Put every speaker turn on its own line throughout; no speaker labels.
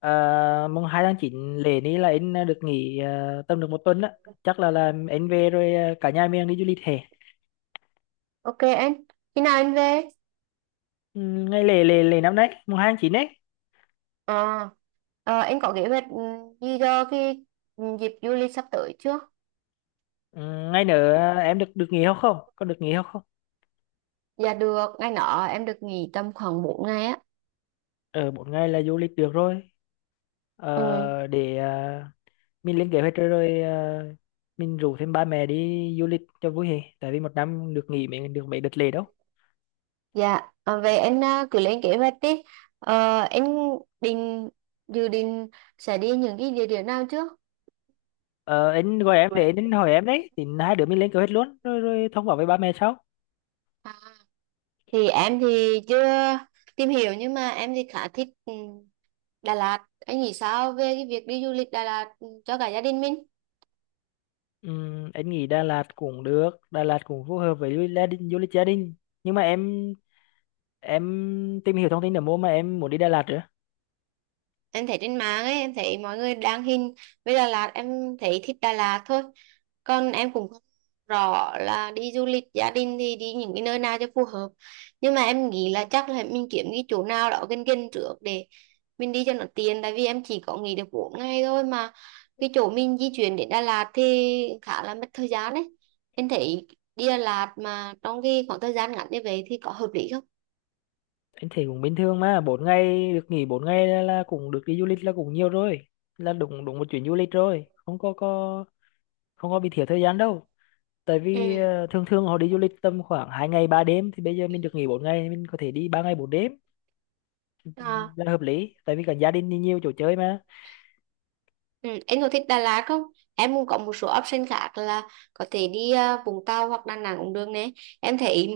À, mùng 2 tháng 9 lễ ní là anh được nghỉ, tầm được một tuần á, chắc là anh về rồi, cả nhà mình đi du lịch hè.
Ok anh, khi nào anh về?
Ừ, ngày lễ lễ lễ năm nay mùng 2 tháng 9 ấy.
Ờ, anh có kế hoạch gì cho cái dịp du lịch sắp tới chưa?
Ừ, ngày nữa, em được được nghỉ không, không có được nghỉ không không.
Dạ được, ngày nọ em được nghỉ tầm khoảng 4 ngày á.
Ở bốn ngày là du lịch được rồi.
Ừ,
Ờ, để ờ, mình lên kế hoạch rồi, mình rủ thêm ba mẹ đi du lịch cho vui hè, tại vì một năm được nghỉ mấy, được mấy đợt lễ đâu.
dạ, vậy anh cứ lên kế hoạch đi. Ờ, anh định, dự định sẽ đi những cái địa điểm nào trước?
Ờ, anh gọi em để anh hỏi em đấy, thì hai đứa mình lên kế hoạch luôn, rồi rồi thông báo với ba mẹ sau.
À, thì em chưa tìm hiểu nhưng mà em thì khá thích Đà Lạt. Anh nghĩ sao về cái việc đi du lịch Đà Lạt, cho cả gia đình mình?
Anh nghĩ Đà Lạt cũng được, Đà Lạt cũng phù hợp với du lịch gia đình, du lịch gia đình, nhưng mà em tìm hiểu thông tin ở mua mà em muốn đi Đà Lạt nữa.
Em thấy trên mạng ấy, em thấy mọi người đăng hình với Đà Lạt, em thấy thích Đà Lạt thôi, còn em cũng không rõ là đi du lịch gia đình thì đi những cái nơi nào cho phù hợp. Nhưng mà em nghĩ là chắc là mình kiếm cái chỗ nào đó gần gần trước để mình đi cho nó tiện, tại vì em chỉ có nghỉ được 4 ngày thôi mà cái chỗ mình di chuyển đến Đà Lạt thì khá là mất thời gian đấy. Em thấy đi Đà Lạt mà trong cái khoảng thời gian ngắn như vậy thì có hợp lý không?
Anh thấy cũng bình thường mà, bốn ngày, được nghỉ bốn ngày là cũng được đi du lịch là cũng nhiều rồi, là đúng đúng một chuyến du lịch rồi, không có không có bị thiếu thời gian đâu. Tại
Ừ.
vì, thường thường họ đi du lịch tầm khoảng hai ngày ba đêm, thì bây giờ mình được nghỉ bốn ngày mình có thể đi ba ngày bốn đêm,
À.
là hợp lý, tại vì cả gia đình đi nhiều chỗ chơi mà.
Ừ, em có thích Đà Lạt không? Em cũng có một số option khác là có thể đi Vũng Tàu hoặc Đà Nẵng cũng được nè. Em thấy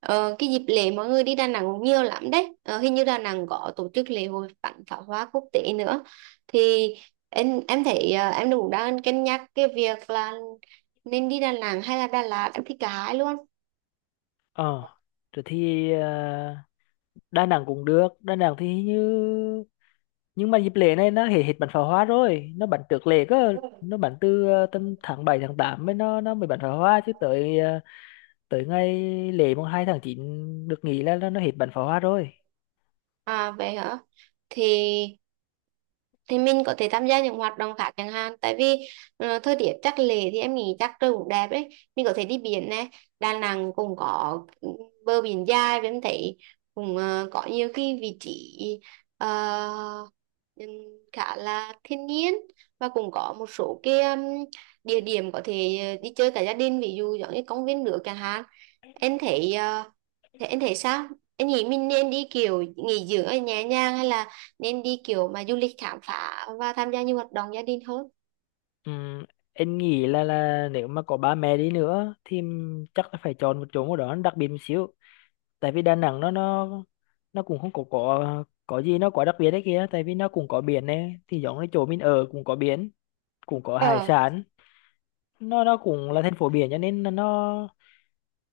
cái dịp lễ mọi người đi Đà Nẵng cũng nhiều lắm đấy. Ờ, hình như Đà Nẵng có tổ chức lễ hội bắn pháo hoa quốc tế nữa. Thì em thấy em cũng đang cân nhắc cái việc là nên đi Đà Nẵng hay là Đà Lạt. Em thích cả hai luôn.
ờ rồi thì ờ, Đà Nẵng cũng được, Đà Nẵng thì như, nhưng mà dịp lễ này nó hết hết bắn pháo hoa rồi, nó bắn trước lễ cơ, nó bắn từ tầm tháng 7 tháng 8 mới, nó mới bắn pháo hoa, chứ tới tới ngày lễ mùng 2 tháng 9 được nghỉ là nó hết bắn pháo hoa rồi.
À vậy hả? Thì thì mình có thể tham gia những hoạt động khác chẳng hạn, tại vì thời tiết chắc lệ thì em nghĩ chắc trời cũng đẹp đấy, mình có thể đi biển này. Đà Nẵng cũng có bờ biển dài và em thấy cũng có nhiều cái vị trí ờ, ừm, khá là thiên nhiên, và cũng có một số cái địa điểm có thể đi chơi cả gia đình, ví dụ giống như công viên nước chẳng hạn. Em thấy ờ, thế anh thấy sao? Anh nghĩ mình nên đi kiểu nghỉ dưỡng ở nhà nhàng, hay là nên đi kiểu mà du lịch khám phá và tham gia nhiều hoạt động gia đình hơn?
Ừm, em nghĩ là nếu mà có ba mẹ đi nữa thì chắc là phải chọn một chỗ nào đó nó đặc biệt một xíu, tại vì Đà Nẵng nó cũng không có gì nó quá đặc biệt đấy kia, tại vì nó cũng có biển này, thì giống như chỗ mình ở cũng có biển, cũng có hải
Ờ,
sản, nó cũng là thành phố biển, cho nên là nó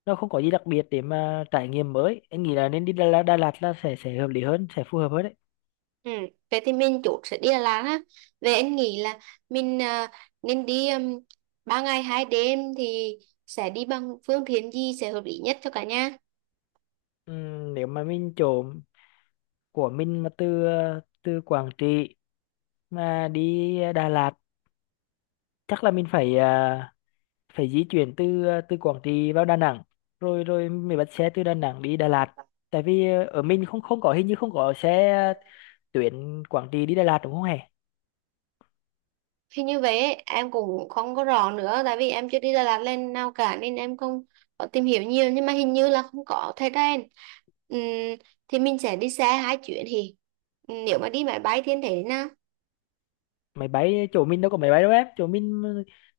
nó không có gì đặc biệt để mà trải nghiệm mới. Anh nghĩ là nên đi Đà Lạt, Đà Lạt là sẽ hợp lý hơn, sẽ phù hợp hơn đấy.
ừ. Vậy thì mình chốt sẽ đi Đà Lạt ha. Vậy anh nghĩ là mình nên đi, 3 ngày 2 đêm thì sẽ đi bằng phương tiện gì sẽ hợp lý nhất cho cả nhà?
Nếu mà mình chỗ của mình mà từ, từ Quảng Trị mà đi, Đà Lạt, chắc là mình phải, phải di chuyển từ, từ Quảng Trị vào Đà Nẵng, rồi rồi mình bắt xe từ Đà Nẵng đi Đà Lạt, tại vì, ở mình không không có, hình như không có xe, tuyến Quảng Trị đi Đà Lạt đúng không hề.
Thì như vậy ấy, em cũng không có rõ nữa, tại vì em chưa đi Đà Lạt lên nào cả nên em không có tìm hiểu nhiều, nhưng mà hình như là không có thời gian. Ừm, thì mình sẽ đi xe 2 chuyến thì nếu mà đi máy bay thì em thấy thế nào?
Máy bay chỗ mình đâu có máy bay đâu em, chỗ mình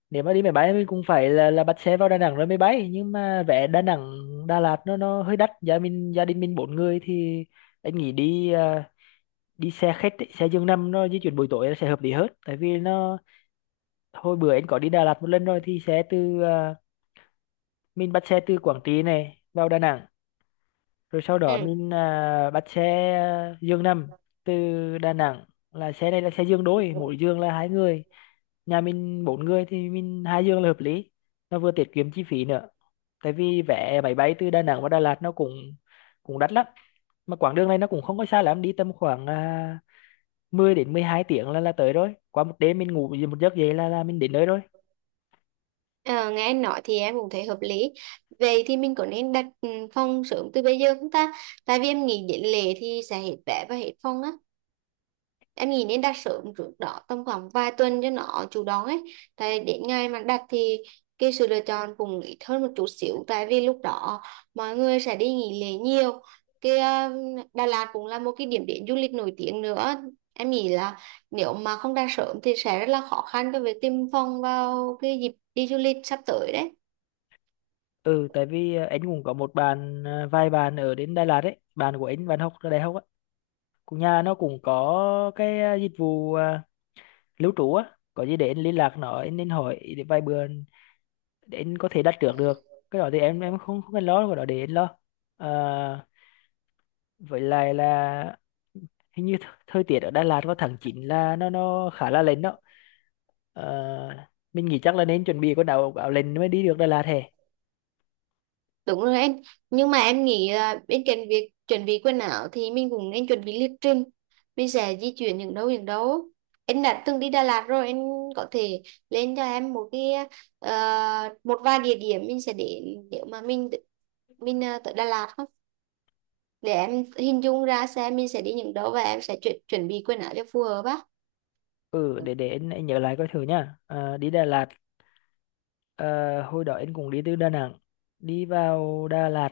nếu mà đi máy bay mình cũng phải là bắt xe vào Đà Nẵng rồi máy bay, nhưng mà vé Đà Nẵng Đà Lạt nó hơi đắt, gia mình, gia đình mình bốn người thì anh nghĩ đi, đi xe khách ấy, xe giường nằm nó di chuyển buổi tối nó sẽ hợp lý hơn, tại vì nó, hồi bữa anh có đi Đà Lạt một lần rồi, thì xe từ, mình bắt xe từ Quảng Trị này vào Đà Nẵng, rồi sau đó
Ừ.
mình, bắt xe, giường nằm từ Đà Nẵng, là xe này là xe giường đôi, mỗi giường là hai người, nhà mình bốn người thì mình hai giường là hợp lý, nó vừa tiết kiệm chi phí nữa, tại vì vé máy bay từ Đà Nẵng và Đà Lạt nó cũng cũng đắt lắm, mà quãng đường này nó cũng không có xa lắm, đi tầm khoảng, 10 đến 12 tiếng là tới rồi, qua một đêm mình ngủ một giấc dậy là mình đến nơi rồi.
Ờ, nghe anh nói thì em cũng thấy hợp lý. Vậy thì mình có nên đặt phòng sớm từ bây giờ không ta, tại vì em nghĩ đến lễ thì sẽ hết vé và hết phòng á. Em nghĩ nên đặt sớm trước đó tầm khoảng vài tuần cho nó chủ động ấy, tại đến ngày mà đặt thì cái sự lựa chọn cũng ít hơn một chút xíu, tại vì lúc đó mọi người sẽ đi nghỉ lễ nhiều. Cái Đà Lạt cũng là một cái điểm đến du lịch nổi tiếng nữa, em nghĩ là nếu mà không đặt sớm thì sẽ rất là khó khăn cho việc tìm phòng vào cái dịp đi du lịch sắp tới
Ừ, tại vì, anh cũng có một bạn, vài bạn ở đến Đà Lạt ấy, bạn của anh, bạn học ở đại học á, cũng nhà nó cũng có cái, dịch vụ, lưu trú á, có gì để anh liên lạc nó, anh hỏi để vài bữa, để anh có thể đặt trước được. Cái đó thì em không không cần lo, cái đó để anh lo. à, với lại là hình như thời tiết ở Đà
đấy.
Lạt vào tháng 9 là nó khá là lạnh đó. Ờ, mình nghĩ chắc là nên chuẩn bị quần áo, áo lạnh mới đi được Đà Lạt hè.
Đúng rồi em, nhưng mà em nghĩ là bên cạnh việc chuẩn bị quần áo thì mình cũng nên chuẩn bị lịch trình. Mình sẽ di chuyển những đâu những đâu. Em đã từng đi Đà Lạt rồi, em có thể lên cho em một cái một vài địa điểm mình sẽ đến nếu mà mình tới Đà Lạt không? Để em hình dung ra xem mình sẽ đi những đâu và em sẽ chuẩn chuẩn bị quần áo cho phù hợp á.
Ừ,
Ừ.
để anh nhớ lại coi thử nha. Ờ, đi Đà Lạt. Ờ, hồi đó anh cũng đi từ Đà Nẵng đi vào Đà Lạt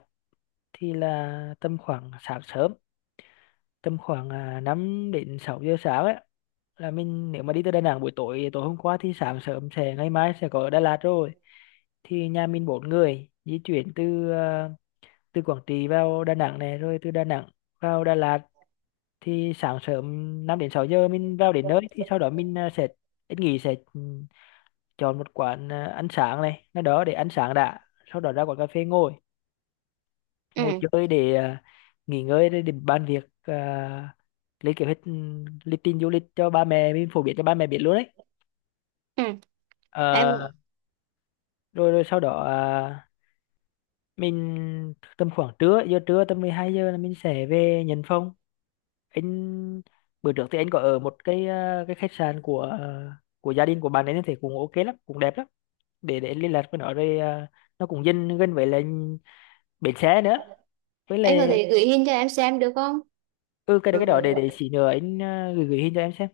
thì là tầm khoảng sáng sớm, tầm khoảng, 5 đến 6 giờ sáng ấy, là mình nếu mà đi từ Đà Nẵng buổi tối, tối hôm qua thì sáng sớm sẽ, ngày mai sẽ có ở Đà Lạt rồi. Thì nhà mình bốn người di chuyển từ, từ Quảng Trị vào Đà Nẵng này, rồi từ Đà Nẵng vào Đà Lạt thì sáng sớm 5 đến 6 giờ mình vào đến nơi, thì sau đó mình, sẽ, anh nghĩ sẽ, chọn một quán, ăn sáng này nó đó để ăn sáng đã, sau đó ra quán cà phê ngồi, ngồi
Ừ.
chơi để, nghỉ ngơi, để bàn việc, lấy kế hoạch, lịch trình du lịch cho ba mẹ mình, phổ biến cho ba mẹ biết luôn đấy.
Ừ.
Ờ,
Em
rồi rồi sau đó, mình tầm khoảng trưa, giờ trưa tầm 12 giờ là mình sẽ về nhận phòng. Anh bữa trước thì anh có ở một cái, cái khách sạn của, của gia đình của bạn ấy, nên thì cũng ok lắm, cũng đẹp lắm. Để anh liên lạc với nó rồi, nó cũng dân gần với là bến xe nữa, với
em có
lại.
thể gửi hình cho em xem được không?
Ừ, cái đó để xí nữa anh, gửi gửi hình cho em xem.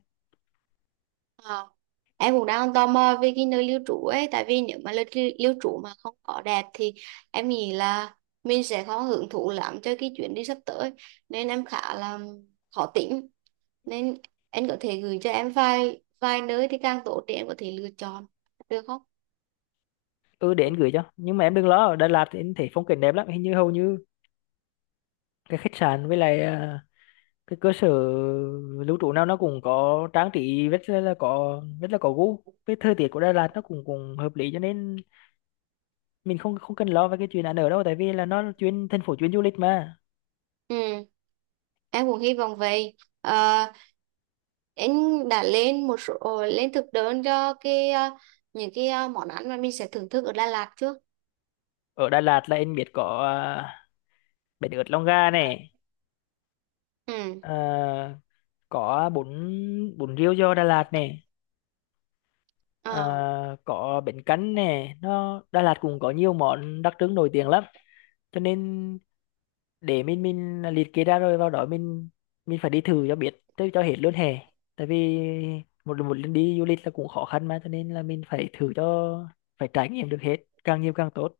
Ờ. Em cũng đang tò mò về cái nơi lưu trú ấy, tại vì nếu mà nơi lưu trú mà không có đẹp thì em nghĩ là mình sẽ không hưởng thụ lắm cho cái chuyến đi sắp tới, nên em khá là khó tính, nên em có thể gửi cho em vài vài nơi thì càng tốt để em có thể lựa chọn được không?
Ừ, để anh gửi cho, nhưng mà em đừng lo, ở Đà Lạt thì anh thấy phong cảnh đẹp lắm, hình như hầu như cái khách sạn với lại, cái cơ sở lưu trú nào nó cũng có trang trí rất là có, rất là có gu, với thời tiết của Đà Lạt nó cũng cũng hợp lý, cho nên mình không không cần lo về cái chuyện ăn ở đâu, tại vì là nó là chuyên thành phố chuyên du lịch mà.
Ừ. Em cũng hy vọng vậy. Ờ, anh đã lên một số lên thực đơn cho cái những cái món ăn mà mình sẽ thưởng thức ở Đà Lạt chưa?
Ở Đà Lạt là anh biết có, uh, bánh ướt Long Ga này,
Ừ.
ờ, có bún, bún riêu giò Đà Lạt này. Ờ,
Ờ.
có bánh canh nè, nó Đà Lạt cũng có nhiều món đặc trưng nổi tiếng lắm, cho nên để mình liệt kê ra rồi vào đó mình phải đi thử cho biết tới cho hết luôn hè, tại vì một một lần đi du lịch là cũng khó khăn mà, cho nên là mình phải thử cho, phải trải nghiệm được hết, càng nhiều càng tốt.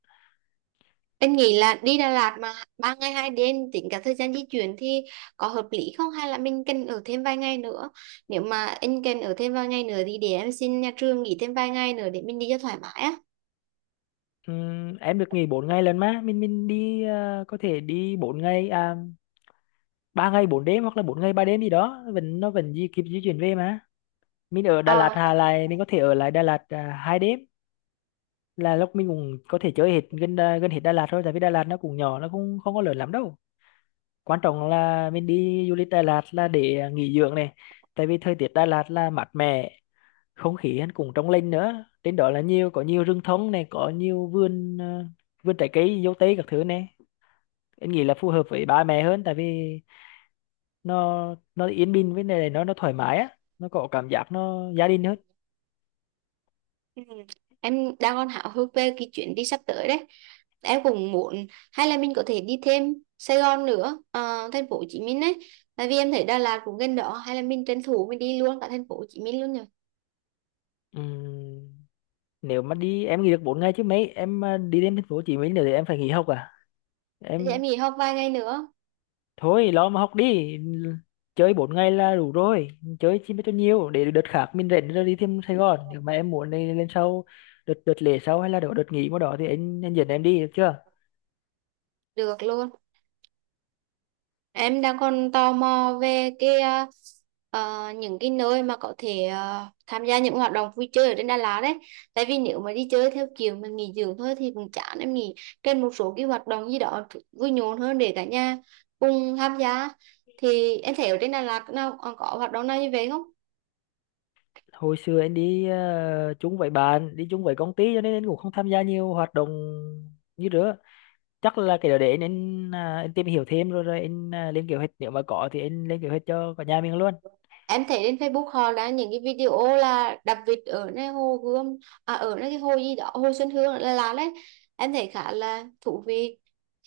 Anh nghĩ là đi Đà Lạt mà 3 ngày 2 đêm tính cả thời gian di chuyển thì có hợp lý không, hay là mình cần ở thêm vài ngày nữa? Nếu mà anh cần ở thêm vài ngày nữa thì để em xin nhà trường nghỉ thêm vài ngày nữa để mình đi cho thoải mái á.
Em được nghỉ 4 ngày lần mà mình đi, có thể đi 4 ngày, 3 ngày 4 đêm hoặc là bốn ngày 3 đêm gì đó, vẫn nó vẫn di kịp di chuyển về mà. Mình ở Đà Lạt, Hà
Ờ.
lại mình có thể ở lại Đà Lạt, hai đêm là lúc mình cũng có thể chơi hết gần, gần hết Đà Lạt thôi, tại vì Đà Lạt nó cũng nhỏ, nó cũng không có lớn lắm đâu. Quan trọng là mình đi du lịch Đà Lạt là để, nghỉ dưỡng này, tại vì thời tiết Đà Lạt là mát mẻ, không khí hắn cũng trong lành nữa, trên đó là nhiều, có nhiều rừng thông này, có nhiều vườn, vườn trái cây dâu tây các thứ này. Em nghĩ là phù hợp với ba mẹ hơn, tại vì nó yên bình với này, nó thoải mái á, nó có cảm giác nó gia đình hơn.
Ừ. Em đang còn háo hức về cái chuyến đi sắp tới đấy. Em cũng muốn, hay là mình có thể đi thêm Sài Gòn nữa, ờ, thành phố Hồ Chí Minh đấy. Tại vì em thấy Đà Lạt cũng gần đó, hay là mình tranh thủ mình đi luôn cả thành phố Hồ Chí Minh luôn rồi.
Ừm, nếu mà đi em nghỉ được 4 ngày chứ mấy em, đi đến thành phố Hồ Chí Minh nữa thì em phải nghỉ học à.
Thì em
Em
nghỉ học vài ngày nữa,
thôi lo mà học đi, chơi bốn ngày là đủ rồi, chơi chi mới cho nhiều, để đợt khác mình rảnh rồi đi thêm Sài Gòn, nếu mà em muốn đi lên sau, đợt đợt lễ sau hay là đợt đợt nghỉ mà đó thì anh dẫn em đi được chưa.
được luôn. Em đang còn tò mò về cái những cái nơi mà có thể tham gia những hoạt động vui chơi ở trên Đà Lạt đấy. Tại vì nếu mà đi chơi theo kiểu mình nghỉ dưỡng thôi thì cũng chán, em nghĩ trên một số cái hoạt động gì đó vui nhộn hơn để cả nhà cùng tham gia. Thì em thấy ở trên Đà Lạt nào còn có hoạt động nào như vậy không?
Hồi xưa anh đi, chung với bạn, đi chung với công ty, cho nên anh cũng không tham gia nhiều hoạt động như nữa. Chắc là cái đó để anh tìm hiểu thêm rồi rồi anh, lên kế hoạch, nếu mà có thì anh lên kế hoạch cho cả nhà mình luôn.
Em thấy trên Facebook họ đã những cái video là đập vịt ở nơi hồ Gươm, à ở nơi cái hồ gì đó, hồ Xuân Hương là đấy. Em thấy khá là thú vị,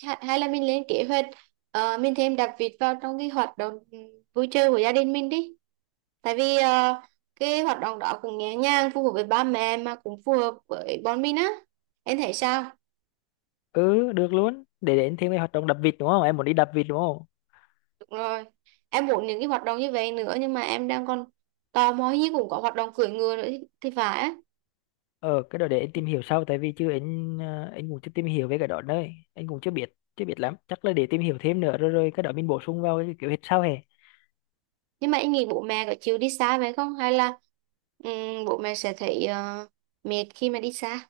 hay là mình lên kế hoạch mình thêm đập vịt vào trong cái hoạt động vui chơi của gia đình mình đi, tại vì cái hoạt động đó cũng nhẹ nhàng phù hợp với ba mẹ mà cũng phù hợp với bọn mình á. Em thấy sao?
Ừ, được luôn, để anh thêm cái hoạt động đập vịt đúng không, em muốn đi đập vịt đúng không.
Đúng rồi, em muốn những cái hoạt động như vậy nữa, nhưng mà em đang còn tò mò hình như cũng có hoạt động cưỡi ngựa nữa thì phải á.
Ờ, cái đó để anh tìm hiểu sau, tại vì chứ anh, anh cũng chưa tìm hiểu về cái đó đấy, anh cũng chưa biết lắm, chắc là để tìm hiểu thêm nữa rồi rồi cái đó mình bổ sung vào cái kiểu hết sau hè.
Nhưng mà em nghĩ bố mẹ có chịu đi xa vậy không? Hay là bố mẹ sẽ thấy mệt khi mà đi xa?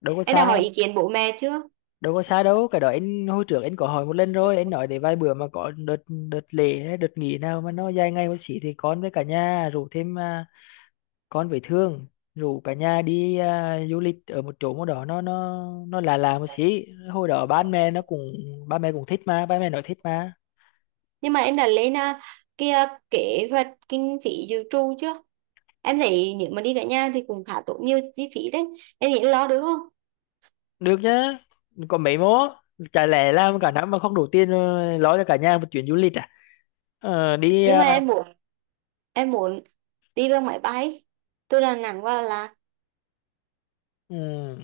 Đâu có
Em
xa,
đã hỏi ý kiến bố mẹ chưa?
đâu có xa đâu, cái đó anh hồi trước anh có hỏi một lần rồi, anh nói để vài bữa mà có đợt, lễ hay đợt nghỉ nào mà nó dài ngày một xí, thì con với cả nhà rủ thêm, con với Thương rủ cả nhà đi, du lịch ở một chỗ một đó, nó là một xí. Hồi đó ba mẹ nó cũng, ba mẹ cũng thích mà, ba mẹ nói thích mà.
Nhưng mà em đã lên cái kế hoạch kinh phí dự trù chưa? Em thấy nếu mà đi cả nhà thì cũng khá tốn nhiều chi phí đấy. Em nghĩ lo được không?
Được nhá, còn mấy mố, chả lẽ làm cả năm mà không đủ tiền, lo cho cả nhà một chuyến du lịch à. ờ, đi
Nhưng
ờ,
mà em muốn đi bằng máy bay từ Đà Nẵng qua Đà Lạt.
ừ,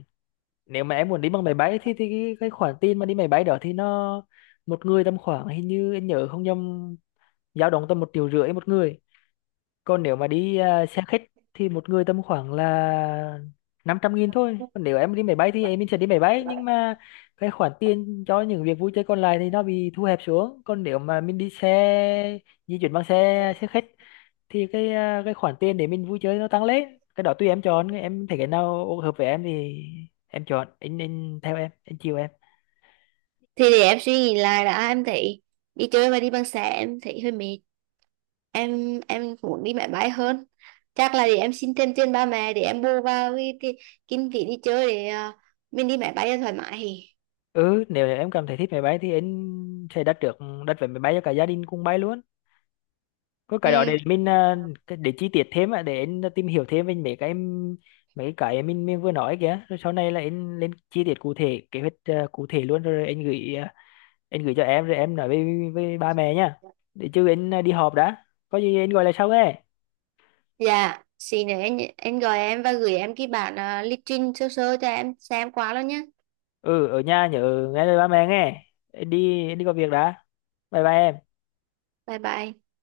nếu mà em muốn đi bằng máy bay thì cái khoản tiền mà đi máy bay đó thì nó, một người tầm khoảng, hình như em nhớ không nhầm, dao động tầm 1,5 triệu một người. Còn nếu mà đi, xe khách thì một người tầm khoảng là 500.000 thôi. Còn nếu em đi máy bay thì em sẽ đi máy bay, nhưng mà cái khoản tiền cho những việc vui chơi còn lại thì nó bị thu hẹp xuống. Còn nếu mà mình đi xe, di chuyển bằng xe xe khách, thì cái, cái khoản tiền để mình vui chơi nó tăng lên. Cái đó tùy em chọn, em thấy cái nào hợp với em thì em chọn, anh theo em, anh chiều em.
Thì để em suy nghĩ lại đã, em thấy đi chơi và đi bằng xe em thấy hơi mệt. Em muốn đi máy bay hơn, chắc là để em xin thêm tiền ba mẹ để em bù vào cái kinh phí đi chơi để mình đi máy bay cho thoải mái.
Ừ, nếu em cảm thấy thích máy bay thì anh sẽ đặt trước, đặt vé máy bay cho cả gia đình cùng bay luôn. Có cái đó
Ừ,
để mình, để chi tiết thêm á, để anh tìm hiểu thêm về mấy cái mình vừa nói kìa, rồi sau này là anh lên chi tiết cụ thể kế hoạch, cụ thể luôn rồi anh gửi, anh gửi cho em rồi em nói với ba mẹ nhá. Để chứ anh, đi họp đã, có gì anh gọi lại sau nghe.
dạ xin nữa anh gọi em và gửi em cái bản lịch trình sơ sơ cho em xem qua luôn nhé.
Ừ, ở nhà nhớ nghe lời ba mẹ nghe, anh đi có việc đã. Bye bye em.
Bye bye.